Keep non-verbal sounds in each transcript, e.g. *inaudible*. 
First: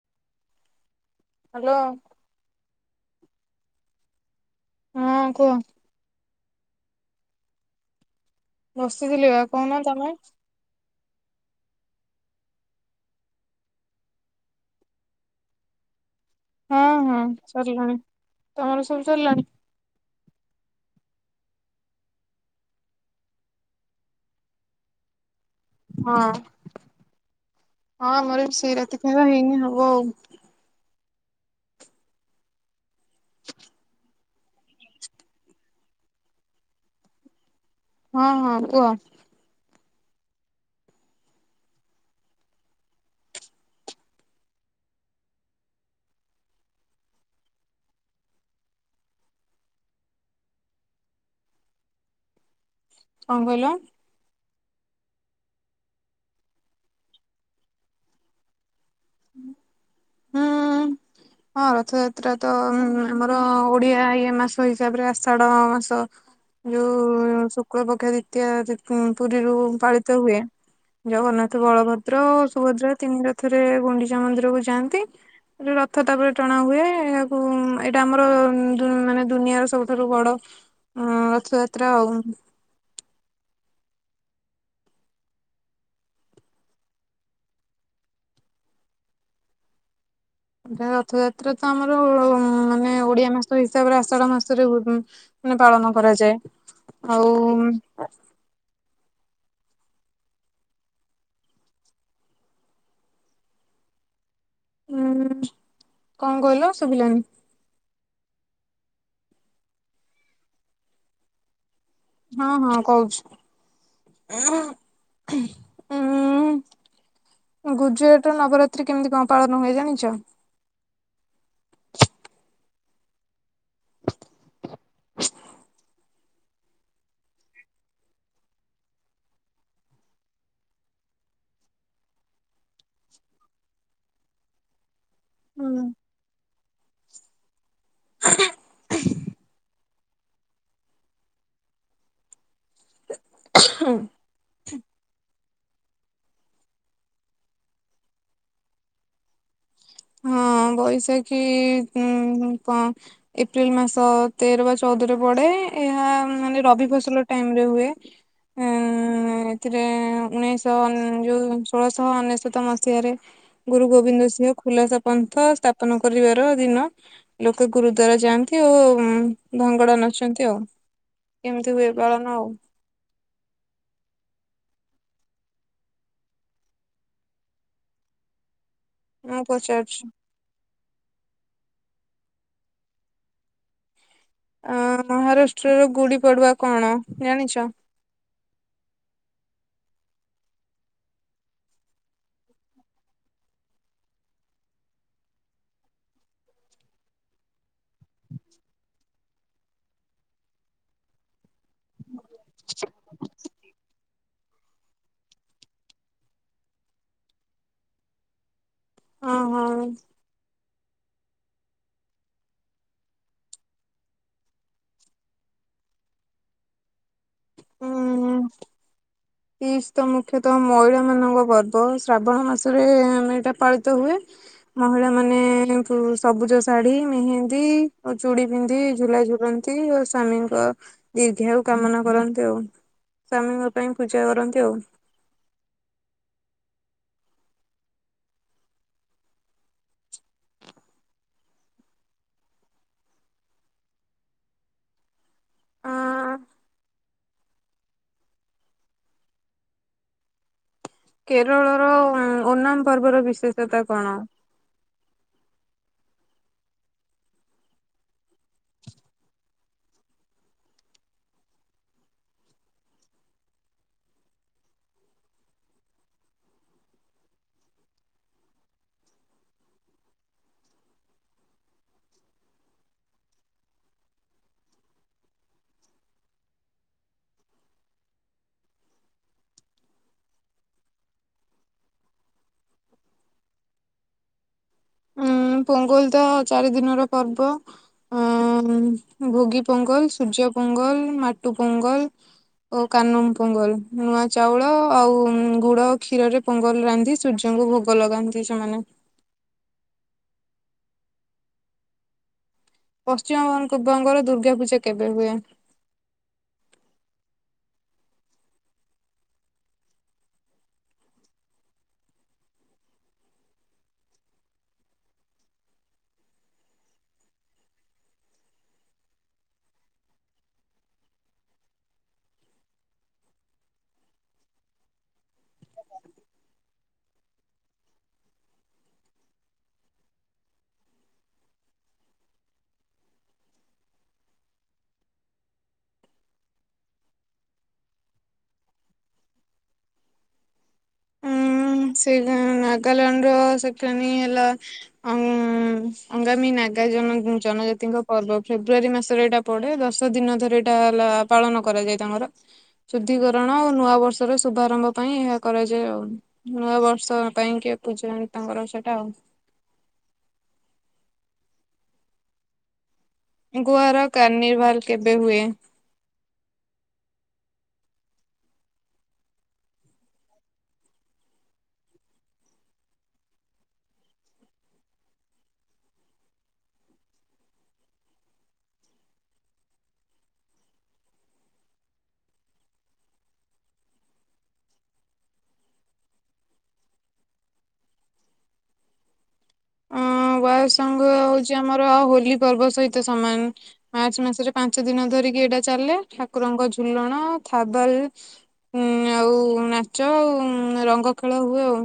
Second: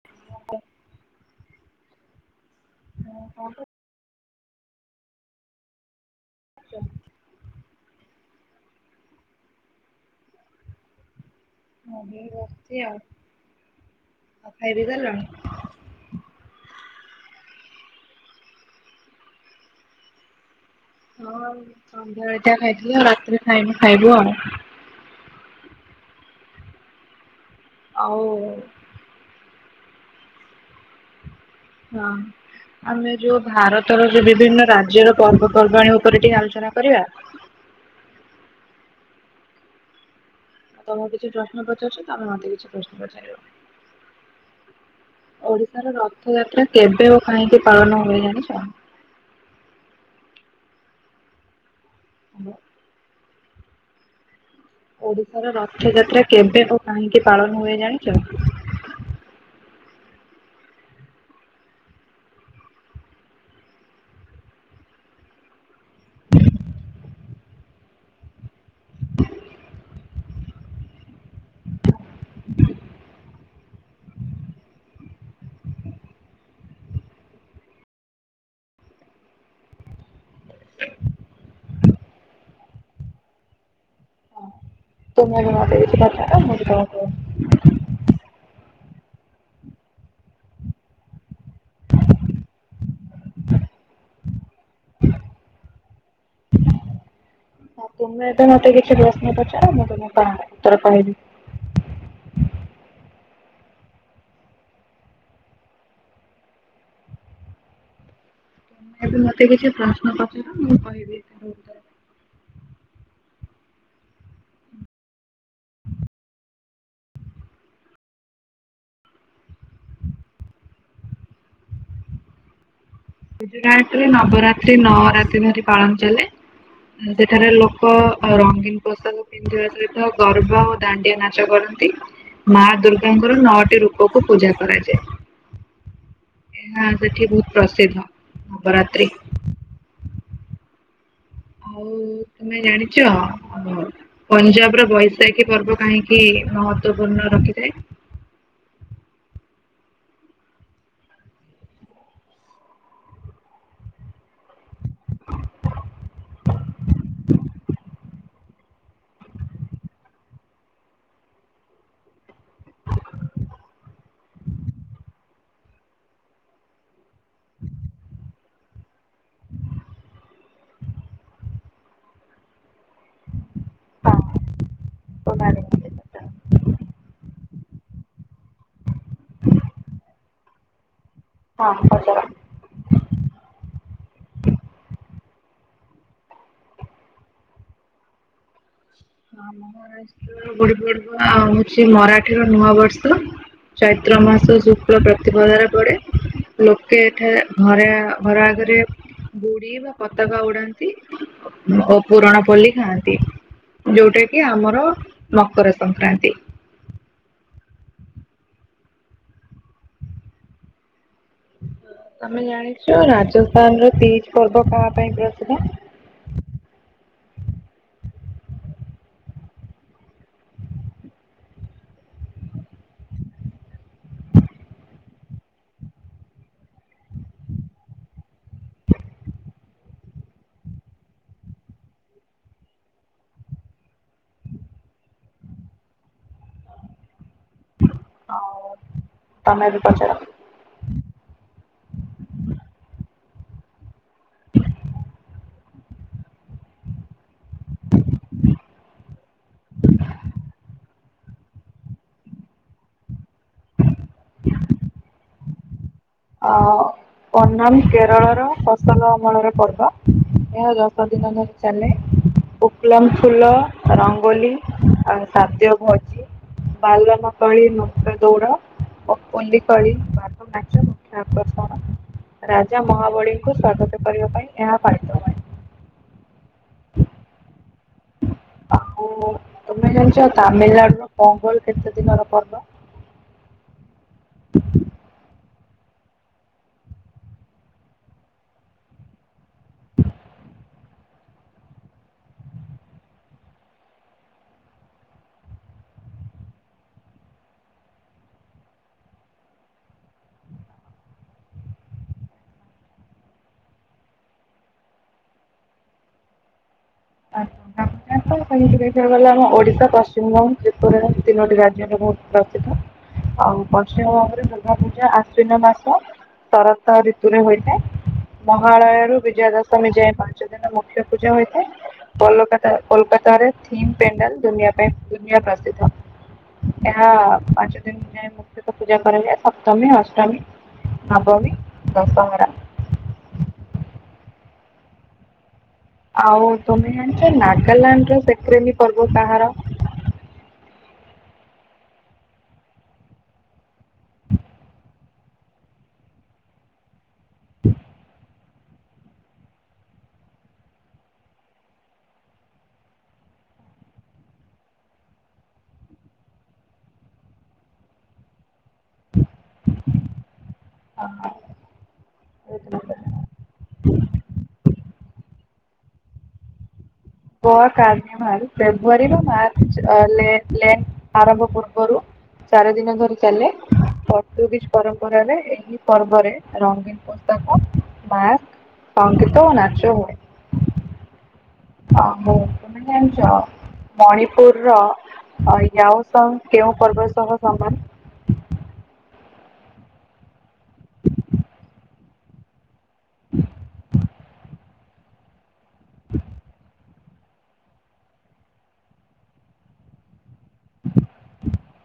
*inaudible* Hello ହଁ କଣ କରୁଚ? ହଁ କୁହ। *unintelligible* ବସିଥିଲି ବା, କହୁନା ତମେ ମୁଁ ବି ଏଇ ବସିଚି ଆଉ, ଆଉ ଖାଇ ପି ସାଇଲଣି? ହଁ ହଁ ସରିଲାଣି ତମର ସବୁ ସରିଲାଣି? ହଁ ସନ୍ଧ୍ୟାବେଳେ ଟା ଖାଇଥିଲୁ ଆଉ ରାତିରେ ଖାଇନୁ ଖାଇବୁ ଆଉ। ହଁ ହଁ ଆଉ ଆମର ବି ସେଇ ରାତି ଖାଇବା ହେଇନି ହବ ଆଉ। ହଁ ଆମେ ଯୋଉ ଭାରତର କି ବିଭିନ୍ନ ରାଜ୍ୟର ପର୍ବପର୍ବାଣୀ ଉପରେ ଟିକେ ଆଲୋଚନା କରିବା? ହଁ ହଁ କୁହ। ତମକୁ କିଛି ପ୍ରଶ୍ନ ପଚାରୁଚି ତମେ ମୋତ କିଛି ପ୍ରଶ୍ନ ପଚାରିବ। ଓଡିଶାର ରଥଯାତ୍ରା କେବେ ଓ କାହିଁକି ପାଳନ ହୁଏ ଜାଣିଚ? ହୁଁ। କଣ କହିଲ? ଓଡିଶାର ରଥଯାତ୍ରା କେବେ ଓ କାହିଁକି ପାଳନ ହୁଏ ଜାଣିଛ? ହଁ। ହଁ ରଥଯାତ୍ରା ତ ଆମର ଉଁ ଓଡିଆ ଇଏ ମାସ ହିସାବରେ ଆଷାଢ ମାସ। ଯୋଉ ଶୁକ୍ଳ ପକ୍ଷ ଦ୍ଵିତୀୟା ତି ପୁରୀରୁ ପାଳିତ ହୁଏ। ଜଗନ୍ନାଥ ବଳଭଦ୍ର ସୁଭଦ୍ରା ତିନି ରଥରେ ଗୁଣ୍ଡିଚା ମନ୍ଦିରକୁ ଯାଆନ୍ତି। ତିନି ରଥ ତାପରେ ଟଣା ହୁଏ ଏହାକୁ ଏଇଟା ଆମର ଦୁ ମାନେ ଦୁନିଆର ସବୁଠାରୁ ବଡ ହଁ ରଥଯାତ୍ରା ଆଉ ତୁମେ ଆଗ ମତେ କିଛି ପଚାର ମୁଁ ବି ତମକୁ ରଥଯାତ୍ରା ତ ଆମର ମାନେ ଓଡିଆ ମାସ ହିସାବରେ ଆଷାଢ ମାସରେ ହୁ ମାନେ ପାଳନ କରାଯାଏ ଆଉ ହଁ ତୁମେ ଏବେ ମତେ କିଛି ପ୍ରଶ୍ନ ପଚାର ମୁଁ ତମକୁ ତା ଉତ୍ତର କହବି? ହୁଁ କଣ କହିଲ ଶୁଭିଲାନି। ଏବେ ମତେ କିଛି ପ୍ରଶ୍ନ ପଚାର ମୁଁ କହିବି ତାର ଉତ୍ତର। ହଁ ହଁ କହୁଛି? ହୁଁ। ଗୁଜୁରାଟର ନବରାତ୍ରି କେମିତି କଣ ପାଳନ ହୁଏ ଜାଣିଚ? ଗୁଜୁରାଟରେ ନବରାତ୍ରି ନଅ ରାତି ଧରି ପାଳନ ଚାଲେ। ସେଠାରେ ଲୋକ ରଙ୍ଗୀନ ପୋଷାକ ପିନ୍ଧିବା ସହିତ ଗର୍ବ ଓ ଦାଣ୍ଡିଆ ନାଚ କରନ୍ତି। ମା ଦୁର୍ଗାଙ୍କର ନଅଟି ରୂପକୁ ପୂଜା କରାଯାଏ। ହୁଁ। ଏହା ସେଠି ବହୁତ ପ୍ରସିଦ୍ଧ। ନବରାତ୍ରି। ଆଉ ତୁମେ ଜାଣିଚ? ହୁଁ ପଞ୍ଜାବର ବୈଶାଖୀ ପର୍ବ କାହିଁକି ମହତ୍ଵପୂର୍ଣ୍ଣ ରଖିଥାଏ? ହଁ ବୈଶାଖୀ ହୁଁ କ ଏପ୍ରିଲ ମାସ ତେର ବା ଚଉଦରେ ପଡେ ଏହା ମାନେ ରବି ଫସଲ ଟାଇମରେ ହୁଏ। ଉ ଏଥିରେ ଉଣେଇଶହ ଯୋଉ ଷୋଳଶହ ଅନେଶତ ମସିହାରେ ଗୁରୁ ଗୋବିନ୍ଦ ସିଂହ ଖୁଲାସା ପନ୍ଥ ସ୍ଥାପନ କରିବାର ଦିନ ଲୋକେ ଗୁରୁ ଦ୍ୱାର ଯାଆନ୍ତି। ଓ ଭଙ୍ଗଡ଼ା ନାଚନ୍ତି ଆଉ ଏମିତି ହୁଏ ପାଳନ ଆଉ ହଁ ମୁଁ ଜାଣିଚି। ମୁଁ ପଚାରୁଛି? ହଁ ପଚାର। ଆଁ ମହାରାଷ୍ଟ୍ରର ଗୁଡି ପଡୁଆ କଣ ଜାଣିଛ? ମହାରାଷ୍ଟ୍ରର ଗୁଡ଼ି ପର୍ବ ହଉଛି ମରାଠୀର ନୂଆ ବର୍ଷ। ଚୈତ୍ର ମାସ ଶୁକ୍ଳ ପ୍ରତିପଦାରେ ପଡ଼େ। ଲୋକେ ଏଠାରେ ଘରେ ଘର ଆଗରେ ଗୁଡି ବା ପତାକା ଉଡାନ୍ତି। ଓ ପୁୁରଣ ପଲ୍ଲି ଖାଆନ୍ତି। ଯେକି ଆମର ମକର ସଂକ୍ରାନ୍ତି। ହଁ ହଁ। ତମେ ଜାଣିଛ ରାଜସ୍ଥାନର ତିଜ ପର୍ବ କଣ ପାଇଁ ପ୍ରସିଦ୍ଧ? ହୁଁ। ତିଶ ତ ମୁଖ୍ୟତଃ ମଇଳା ମାନଙ୍କ ପର୍ବ ଶ୍ରାବଣ ମାସରେ ଆମେ ଏଇଟା ପାଳିତ ହୁଏ। ମହିଳା ମାନେ ସବୁଜ ଶାଢୀ ମେହେନ୍ଦୀ ଚୁଡି ପିନ୍ଧି ଝୁଲା ଝୁଲ ତି ସ୍ଵାମୀଙ୍କ ଦୀର୍ଘାଉ କାମନା କରନ୍ତି ଆଉ ସ୍ଵାମୀଙ୍କ ପାଇଁ ପୂଜା କରନ୍ତି ଆଉ। ଆଉ ତମେ ବି ପଚାର? *inaudible* ଆଁ-ଆଁ କେରଳର ଓନାମ୍ ପର୍ବର ବିଶେଷତା କଣ? ଅ ଓନାମ୍ କେରଳର ଫସଲ ଅମଳର ପର୍ବ। ଏହା ଦଶ ଦିନ ଧରି ଚାଲେ। ଓକ୍ଲମ ଫୁଲ, ରଙ୍ଗୋଲି, ଆଉ ସାଦ୍ୟ ଭୋଜି ବାଲ ମା କଳି, ନଚ ଦଉଡ, ଓକଲି କଳି, ବାଘ ନାଚ *unintelligible* ରାଜା ମହାବଳୀଙ୍କୁ ସ୍ଵାଗତ କରିବା ପାଇଁ ଏହା ପାଳିତ। ଆଉ, ତମେ ଜାଣିଛ! ତାମିଲନାଡୁ ର ପୋଙ୍ଗୋଲ୍ କେତେ ଦିନର ପର୍ବ? *inaudible* ହଁ, ପୋଙ୍ଗଲ ତ ଚାରି ଦିନର ପର୍ବ। ଅଁ-ଅଁ ଭୋଗୀ ପୋଙ୍ଗ, ଲ ସୂର୍ଯ୍ୟ ପୋଙ୍ଗଲ, ମାଟୁ ପୋଙ୍ଗଲ। ଓ କାନୁମ୍ ପୋଙ୍ଗଲ ନୂଆ ଚାଉଳ, ଆଉ ଗୁଡ କ୍ଷୀରରେ ପୋଙ୍ଗଲ ରାନ୍ଧି, ସୂର୍ଯ୍ୟଙ୍କୁ ଭୋଗ ଲଗାନ୍ତି ସେମାନେ। ପଶ୍ଚିମାଙ୍କ ବଙ୍ଗର ଦୁର୍ଗା ପୂଜା କେବେ ହୁଏ? ଆଛା, ଗାମୁଛା! *unintelligible* ଦେଖିବାକୁ ଗଲେ ଆମ ଓଡିଶା, ପଶ୍ଚିମବଙ୍ଗ, ତ୍ରିପୁରା ତିନୋଟି ରାଜ୍ୟରେ ବହୁତ ପ୍ରସିଦ୍ଧ। ଆଉ, ପଶ୍ଚିମବଙ୍ଗରେ ଦୁର୍ଗା ପୂଜା ଆଶ୍ୱିନ ମାସ ଶରତ ଋତୁରେ ହୋଇଥାଏ। ମହାଳୟରୁ ବିଜୟା ଦଶମୀ ଯାଏଁ, ପାଞ୍ଚ ଦିନ ମୁଖ୍ୟ ପୂଜା ହୋଇଥାଏ। କୋଲକାତା, କୋଲକାତାରେ ଥିମ୍ ପେଣ୍ଡାଲ ଦୁନିଆ ପାଇଁ ଦୁନିଆ ପ୍ରସିଦ୍ଧ। ଏହା ପାଞ୍ଚ ଦିନ ଯାଏ ମୁଖ୍ୟତ ପୂଜା କରାଯାଏ, ସପ୍ତମୀ, ଅଷ୍ଟମୀ, ନବମୀ, ଦଶହରା। ଆଉ ତୁମେ ଜାଣିଛ, ନାଗାଲାଣ୍ଡ ର ସେକ୍ରନି ପର୍ବ କାହାର? ଉଁ ସେ ନାଗାଲାଣ୍ଡ ର ସେଖାନୀ ହେଲା ଅଁ ଅଙ୍ଗାମୀ ନାଗା ଜନ ଜନ ଜାତିଙ୍କ ପର୍ବ। ଫେବୃଆାରୀ ମାସରେ ଏଇଟା ପଡେ, ଦଶ ଦିନ ଧରେ ଏଇଟା ହେଲା ପାଳନ କରାଯାଏ ତାଙ୍କର। ଶୁଦ୍ଧିକରଣ ଓ ନୂଆ ବର୍ଷର ଶୁଭାରମ୍ଭ ପାଇଁ ଏହା କରାଯାଏ ଆଉ। ନୂଆ ବର୍ଷ ପାଇଁ କି, ଏ ପୂଜା ତାଙ୍କର ସେଟା ଆଉ। ହ ଅ। ଗୁଆର କାର୍ନିଭାଲ୍ କେବେ ହୁଏ? ଗୋଆ କାର୍ନିଭାଲ୍ ଫେବୃରୀରୁ ମାର୍ଚ୍ଚ ଲେ ଲେନ୍ ଆରମ୍ଭ ପୂର୍ବରୁ ଚାରି ଦିନ ଧରି ଚାଲେ, ପର୍ତୁଗିଜ ପରମ୍ପରାରେ, ଏହି ପର୍ବରେ ରଙ୍ଗୀନ୍ ପୋତାକା, ବାର୍କ ସଂଙ୍ଗୀତ ଓ ନାଚ ହୁଏ। ଏଲେନ୍ଞ୍ଚ। ମଣିପୁରର ୟସହ କେଉଁ ପର୍ବ ସହ ସମାନ? ଅଁ ବୟସଙ୍ଗ ହଉଛି, ଆମର ହୋଲି ପର୍ବ ସହିତ ସମାନ। ମାର୍ଚ୍ଚ ମାସରେ ପାଞ୍ଚ ଦିନ ଧରିକି ଏଇଟା ଚାଲେ, ଠାକୁରଙ୍କ ଝୁ ଝୁଲଣ, ଥାବାଲ୍, ଆଉ, ନାଚ ଆଉଁ ଉଁ ରଙ୍ଗ ଖେଳ ହୁଏ ଆଉ।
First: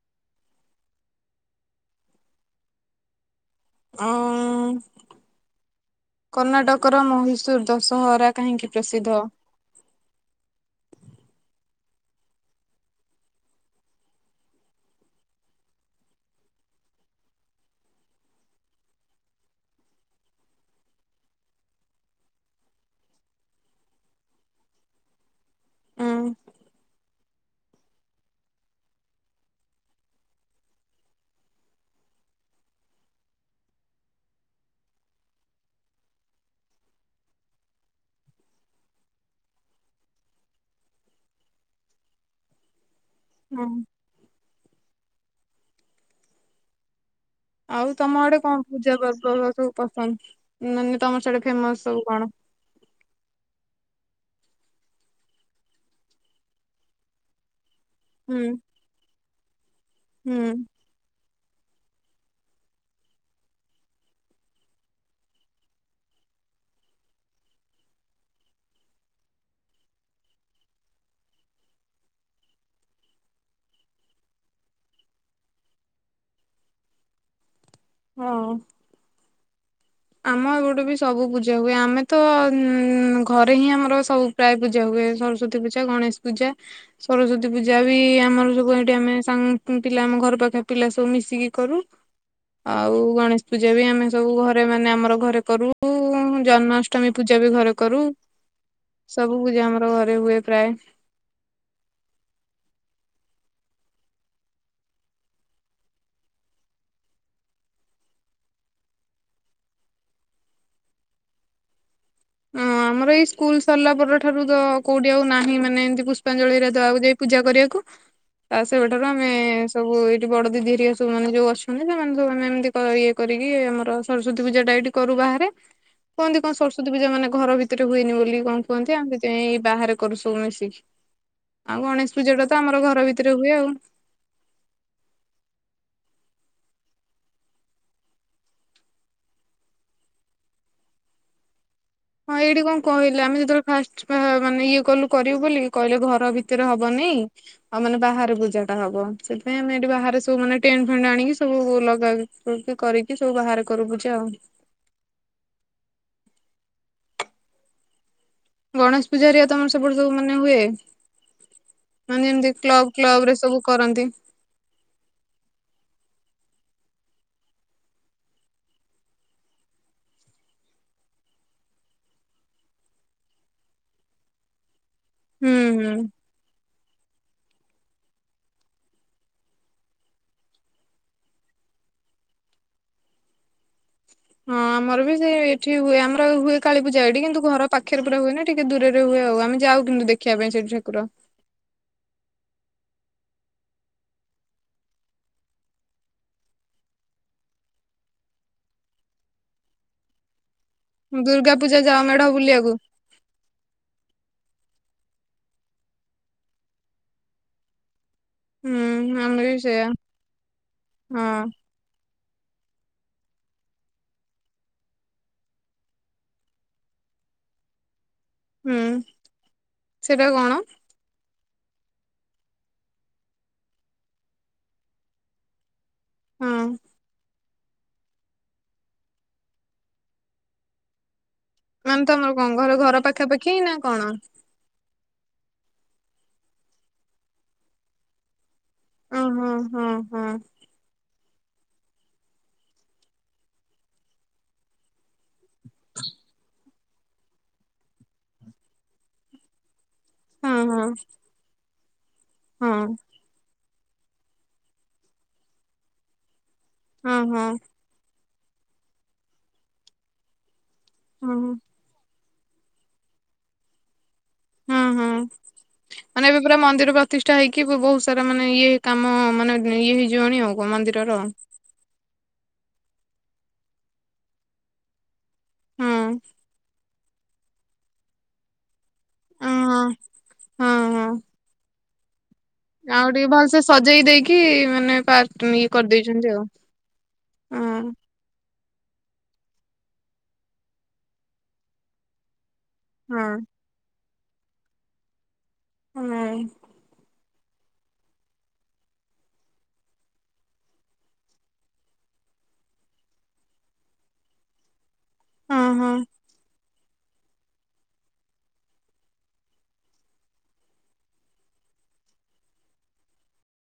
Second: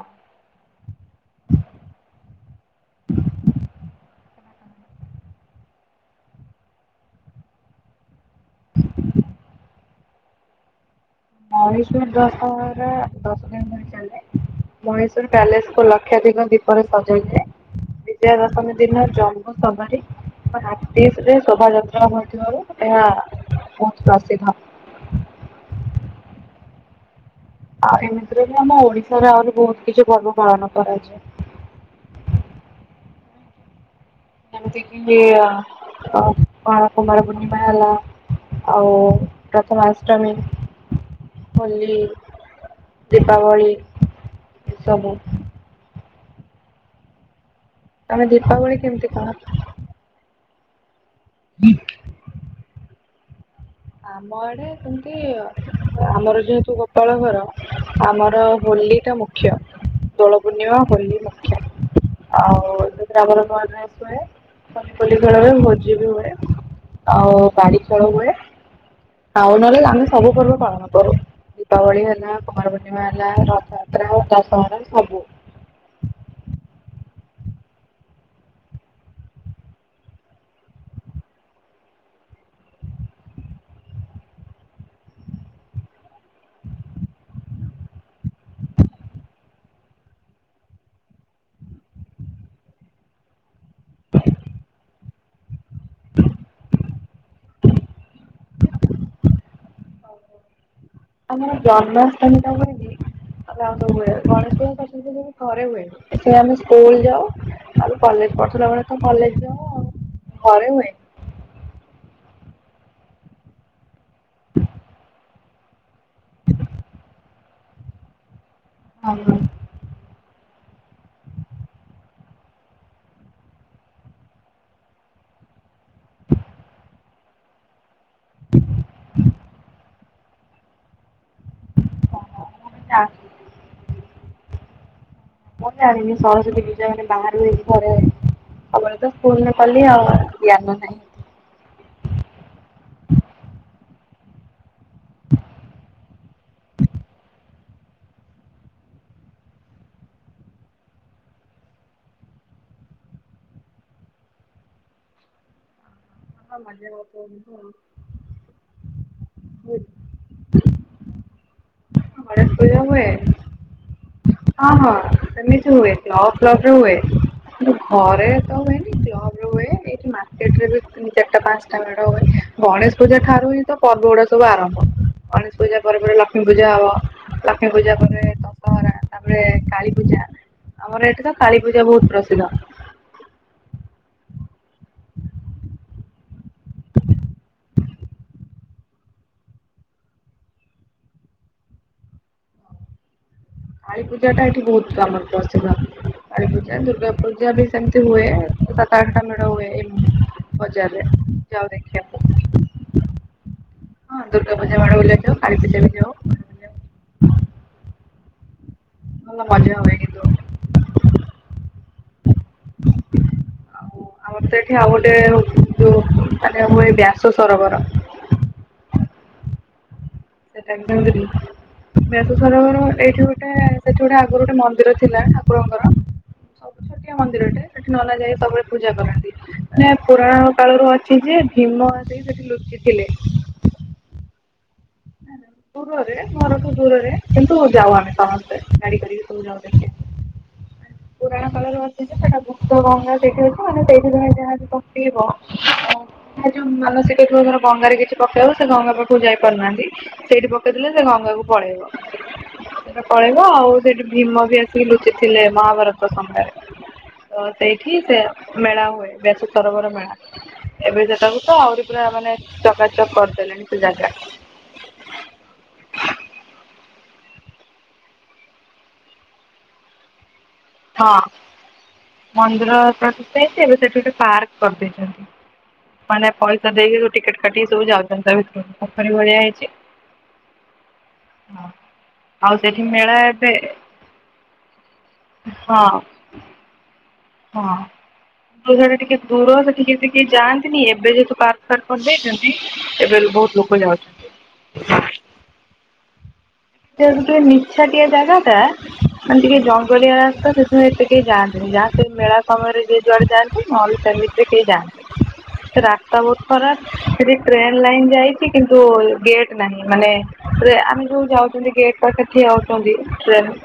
ହଁ ଆଉଁ କର୍ଣ୍ଣାଟକର ମହୀଶୂର୍ ଦଶହରା କାହିଁକି ପ୍ରସିଦ୍ଧ? ମହୀଶୂର୍ ଦଶହରା ଦଶ ଦିନ ପାଇଁ ଚାଲେ। ମହୀଶୂର୍ ପ୍ୟାଲେସ୍ କୁ ଲକ୍ଷାଧିକ ଦୀପରେ ସଜାଇଥାଏ। ବିଜୟା ଦଶମୀ ଦିନ ଜନ୍ମୁ ସବାରୀ ପାଟିସ୍ ରେ ଶୋଭାଯାତ୍ରା ହଉଥିବାରୁ ଏହା ବହୁତ ପ୍ରସିଦ୍ଧ। ଉଁ। ଆଉ, ଏମିତିରେ ବି ଆମ ଓଡିଶାରେ ଆଉରି ବହୁତ କିଛି ପର୍ବ ପାଳନ କରାଯାଏ। ଏମିତି କି ଆ ଅଁ କୁମାର ପୂର୍ଣମୀ ପୁର୍ଣିମା ହେଲା। ଆଉ ପ୍ରଥମାଷ୍ଟମୀ, ହୋଲି ଦୀପାବଳି ହୁଁ ଏସବୁ। ଆଉ ତମ ତମେ ଆଡେ କଣ ଦୀପାବଳି ପୂଜା କେମିତି କଣ ପର୍ବ ସବୁ ପସନ୍ଦ, ମାନେ ତମର ସିଆଡେ ଫେମସ ସବୁ କଣ? ଆମ ଆଡେ ସେମିତି ଆମର ଯେହେତୁ ଗୋପାଳ ଘର ଆମର ହୁଁ ହୋଲି ଟା ମୁଖ୍ୟ। ଦୋଳ ହୁଁ ପୂର୍ଣ୍ଣିମା ହୋଲି ମୁଖ୍ୟ ଆଉ ସେଥିରେ ଆମର ନୂଆ ଡ୍ରେସ୍ ହୁଏ। *unintelligible* ଖେଳ ହୁଏ ଭୋଜି ବି ହୁଏ। ଆଉ ବାଡି ଖେଳ ହୁଏ। ଆଉ ନହେଲେ ଆମେ ସବୁ ପର୍ବ ପାଳନ କରୁ। ଦୀପାବଳି ହେଲା କୁମାର ପୂର୍ଣ୍ଣିମା ହେଲା ରଥଯାତ୍ରା ଦଶହରା ସବୁ। ହଁ। ଆମ ଏପଟୁ ବି ସବୁ ପୂଜା ହୁଏ। ଆମେ ତ ଘରେ ହିଁ ଆମର ସବୁ ପ୍ରାୟ ପୂଜା ହୁଏ। ସରସ୍ଵତୀ ପୂଜା, ଗଣେଶ ପୂଜା ସରସ୍ଵତୀ ପୂଜା ବି ଆମର ସବୁ ଏଠି ଆମେ ସାଙ୍ଗ ପିଲା ଆମ ଘର ପାଖ ପିଲା ସବୁ ମିଶିକି କରୁ। ଆଉ ଗଣେଶ ପୂଜା ବି ଆମେ ସବୁ ଘର ମାନେ ଆମର ଘରେ କରୁ। ଜନ୍ମାଷ୍ଟମୀ ପୂଜା ବି ଘରେ କରୁ। ସବୁ ପୂଜା ଆମର ଘରେ ହୁଏ ପ୍ରାୟେ। ଆମର ଜନ୍ମଷ୍ଟମୀ ଟା ହୁଏନି। ନହେଲେ ଆଉ ସବୁ ହୁଏ। ଗଣେଶ ପୂଜା, ସରସ୍ୱତୀ ପୂଜା ବି ଘରେ ହୁଏ। ଏଥିରେ ଆମେ ସ୍କୁଲ୍ ଯାଉ। ଆଉ କଲେଜ୍ ପଢୁଥିଲା ବେଳେ ତ କଲେଜ୍ ଯାଉ ଆଉ। ଘରେ ହୁଏ। *unintelligible* ଆମର ଏଇ ସ୍କୁଲ୍ ସରିଲା ପର ଠାରୁ ତ କୋଉଠି ଆଉ ନାହିଁ ମାନେ ଏମିତି ପୁଷ୍ପାଞ୍ଜଳି ହେରିକା ଦେବାକୁ ଯାଇ ପୂଜା କରିବାକୁ। ତା ସେବେଠାରୁ ଆମେ ସବୁ ଏଇଠି ବଡ ଦିଦି ହେରିଆ ସବୁ ସେମାନେ ଯୋଉ ଅଛନ୍ତି ସେମାନେ ସବୁ ଆମେ ଏମିତି ଇଏ କରିକି ଆମର ସରସ୍ଵତୀ ପୂଜା ଟା ଏଇଠି କରୁ ବାହାରେ। କୁହନ୍ତି କଣ ସରସ୍ଵତୀ ପୂଜା ମାନେ ଘର ଭିତରେ ହୁଏନି ବୋଲି କଣ କୁହନ୍ତି। ଆମେ ସେଇଥିପାଇଁ ବାହାରେ କରୁ ସବୁ ମିଶିକି। ଆଉ ଗଣେଶ ପୂଜା ଟା ତ ଆମର ଘର ଭିତରେ ହୁଏ ଆଉ। ମୁଁ ଜାଣିନି ସରସ୍ଵତୀ ପୂଜା ମାନେ ବାହାରେ ହୁଏ କି ଘରେ ସବୁବେଳେ ତ ସ୍କୁଲ୍ ରେ କଲି ଆଉ, ଜ୍ଞାନ ନାହିଁ। ହଁ ଏଇଠି କଣ କହିଲେ ଆମେ ଯେତେବେଳେ ଫାଷ୍ଟ ମାନେ ଇଏ କଲୁ କରିବୁ ବୋଲି କହିଲେ ଘର ଭିତରେ ହବନି। ଆଉ ମାନେ ବାହାରେ ପୂଜା ଟା ହବ। ସେଇଥିପାଇଁ ଆମେ ଏଠି ବାହାରେ ସବୁ ମାନେ ଟେଣ୍ଟ ଫେଣ୍ଟ ଆଣିକି ସବୁ ଲଗା ଏମତି କରିକି ସବୁ ବାହାରେ କରୁ ପୂଜା ଆଉ। *unintelligible* ଗଣେଶ ପୂଜା ହେରିକା ତମର ସେପଟେ ସବୁ ମାନେ ହୁଏ? ମାନେ ଗଣେଶ ଯେମତି ପୂଜା କ୍ଲବ୍ ହୁଏ କ୍ଲବ୍ ରେ ସବୁ କରନ୍ତି। ହଁ ହଁ ସେମିତି ହୁଏ। କ୍ଲବ୍ କ୍ଲବ୍ ରେ ହୁଏ। ଘରେ ତ ହୁଏନି। କ୍ଲବ୍ ରେ ହୁଏ ଏଇଠି ମାର୍କେଟରେ ବି ତିନି ଚାରିଟା ପାଞ୍ଚଟା ମେଢ଼ ହୁଏ। ଗଣେଶ ପୂଜା ଠାରୁ ହିଁ ତ ପର୍ବ ଗୁଡା ସବୁ ଆରମ୍ଭ। ହୁଁ ଗଣେଶ ପୂଜା ହୁଁ। ପରେ ପରେ ଲକ୍ଷ୍ମୀ ପୂଜା ହବ। ଲକ୍ଷ୍ମୀ ପୂଜା ପରେ ଦଶହରା, ତାପରେ କାଳୀ ପୂଜା। ଆମର ଏଠି ତ କାଳୀପୂଜା ବହୁତ୍ ପ୍ରସିଦ୍ଧ। ହଁ ଆମର ବି ସେ ଏଠି ହୁଏ ଆମର ହୁଏ କାଳୀ ପୂଜା। ଏଠି କିନ୍ତୁ ଘର ପାଖରେ ପୁରା ହୁଏନି। ଟିକେ ଦୂରରେ ହୁଏ ଆଉ। ଆମେ ଯାଉ କିନ୍ତୁ ଦେଖିବା ପାଇଁ ସେଠି ଠାକୁର। କାଳୀପୂଜା ଟା ଏଇଠି ବହୁତ୍ ଆମର ପ୍ରସିଦ୍ଧ। କାଳୀପୂଜା, ଦୁର୍ଗା ପୂଜା ବି ସେମତି ହୁଏ। ସାତ ଆଠଟା ମେଢ ହୁଏ ଏମତି ବଜାରରେ ଦୁର୍ଗା ଯାଉ ପୂଜା ମେଢ ବୁଲିବାକୁ ଦେଖିବାକୁ। ହଁ ଦୁର୍ଗା ପୂଜା ମେଢ଼ ବୁଲିବାକୁ ଯାଉ। କାଳୀ ପୂଜା ବି ଯାଉ। ହୁଁ ଭଲ ଆମେ ବି ମଜା ସେଇୟା। ହୁଏ କିନ୍ତୁ ହଁ। *inaudible* ଆମର ତ ଏଠି ଗୋଟେ ଯୋଉ ମାନେ ହୁଏ ବ୍ୟାସ ସରୋବର। ହୁଁ ସେଟା କଣ? *unintelligible* ବେସସରବର ଏଇଠି ଗୋଟେ ସେଠି ଗୋଟେ ଆଗରୁ ଗୋଟେ ମନ୍ଦିର ଥିଲା ଠାକୁରଙ୍କର। ହଁ ସବୁ ଛୋଟିଆ ମନ୍ଦିର ଟେ, ସେଠି ନନା ଯାଇଁ ସବୁବେଳେ ପୂଜା କରନ୍ତି, ମାନେ ପୁରାଣ କାଳରୁ ଅ ଯେ ଭୀମ ଯାଇଁ ସେଠି ଲୁଚିଥିଲେ। କି ନା କଣ? ଦୂରରେ ଘରଠୁ ଦୂରରେ କିନ୍ତୁ ଯାଉ ଆମେ ସମସ୍ତେ। ଗାଡ଼ି କରିକି ସବୁ ଓହୋ ହଁ ଯାଉଛନ୍ତି। ହଁ ପୁରାଣ କାଳରେ ବସିଚି ସେଟା ଗୁପ୍ତ ଗଙ୍ଗା ସେଇଠି ଅଛି ମାନେ ସେଇଠି ତମେ ଯାହା ସହିତ *inaudible* ଅଧା ଯୋଉ ମାନସିକ ଥିବ ଧର ଗଙ୍ଗାରେ କିଛି ପକେଇବ, ସେ ଗଙ୍ଗା ପାଖକୁ ଯାଇ ପାରୁନାହାନ୍ତି। ସେଇଠି ହଁ ହଁ ପକେଇଦେଲେ ସେ ଗଙ୍ଗାକୁ ପଳେଇବ, ହଁ ସେଟା ପଳେଇବ ଆଉ ସେଠି ଭିମ ବି ଆସିକି ଲୁଚି ଥିଲେ ମହାଭାରତ ସମୟରେ, ହଁ ତ ହଁ ସେଇ ଠିକ୍ ସେ ମେଳା ହୁଏ ବ୍ୟାସ ସରୋବର ମେଳା ଏବେ ହଁ ସେଟାକୁ ତ ଆହୁରି ପୁରା ମାନେ ଚକାଚକ୍ କରିଦେଲେଣି ସେ ଜାଗା। ହୁଁ, ହୁଁ ମାନେ ଏବେ ପୁରା ମନ୍ଦିର ପ୍ରତିଷ୍ଠା ହେଇକି ବହୁ ସାରା ମାନେ ଇଏ କାମ ମାନେ ଇଏ ହେଇଯିବଣି ଆଉ। କଣ ମନ୍ଦିରର ହଁ ମନ୍ଦିର ପ୍ରତିଷ୍ଠା ହେଇଚି ଏବେ ସେଠି ଗୋଟେ ପାର୍କ କରିଦେଇଚନ୍ତି। ମାନେ ପଇସା ଦେଇ ଟିକେଟ କାଟିକି ସବୁ ଯାଉଚନ୍ତି ତା ଭିତରକୁ, ପୋଖରୀ ଭଳିଆ ହଁ ହେଇଚି। ହଁ ହଁ ହଁ ଆଉ ସେଠି ମେଳା ଏବେ କି ମାନେ ପାଟ୍ ଇଏ ହଁ କରିଦେଇଚନ୍ତି ଆଉ। ହଁ ସେଟା ଟିକେ ଦୂର ସେ ଟିକେ ଯାଆନ୍ତିନି ଏବେ, ଯେହେତୁ ପାର୍କ ଫାର୍କ କରିଦେଇଛନ୍ତି ଏବେ ହଁ ବହୁତ୍ ଲୋକ ଯାଉଛନ୍ତି। ହୁଁ ସେ ଗୋଟେ ନିଛା ଟିଆ ଜାଗାଟା ମାନେ ଟିକେ ଜଙ୍ଗଲିଆ ରାସ୍ତା ସେଥିପାଇଁ ଏତେ କେହି ଯାଆନ୍ତିନି, ଯାହା ସେଇ ମେଳା ସମୟରେ ଯି ଯୁଆଡ଼େ ଯାଆନ୍ତି ନହେଲେ ସେମତିରେ କେହି ଯାଆନ୍ତିନି, ହଁ ସେ ହଁ ରାସ୍ତା ବହୁତ୍ ଖରାପ, ସେଠି ଟ୍ରେନ ଲାଇନ୍ ଯାଇଛି କିନ୍ତୁ ଗେଟ୍ ନାହିଁ ମାନେ ଆମେ ଯୋଉ ଯାଉଛନ୍ତି ଗେଟ ପାଖ ରେ ଠିଆ ହୋଉଛନ୍ତି ଟ୍ରେନ।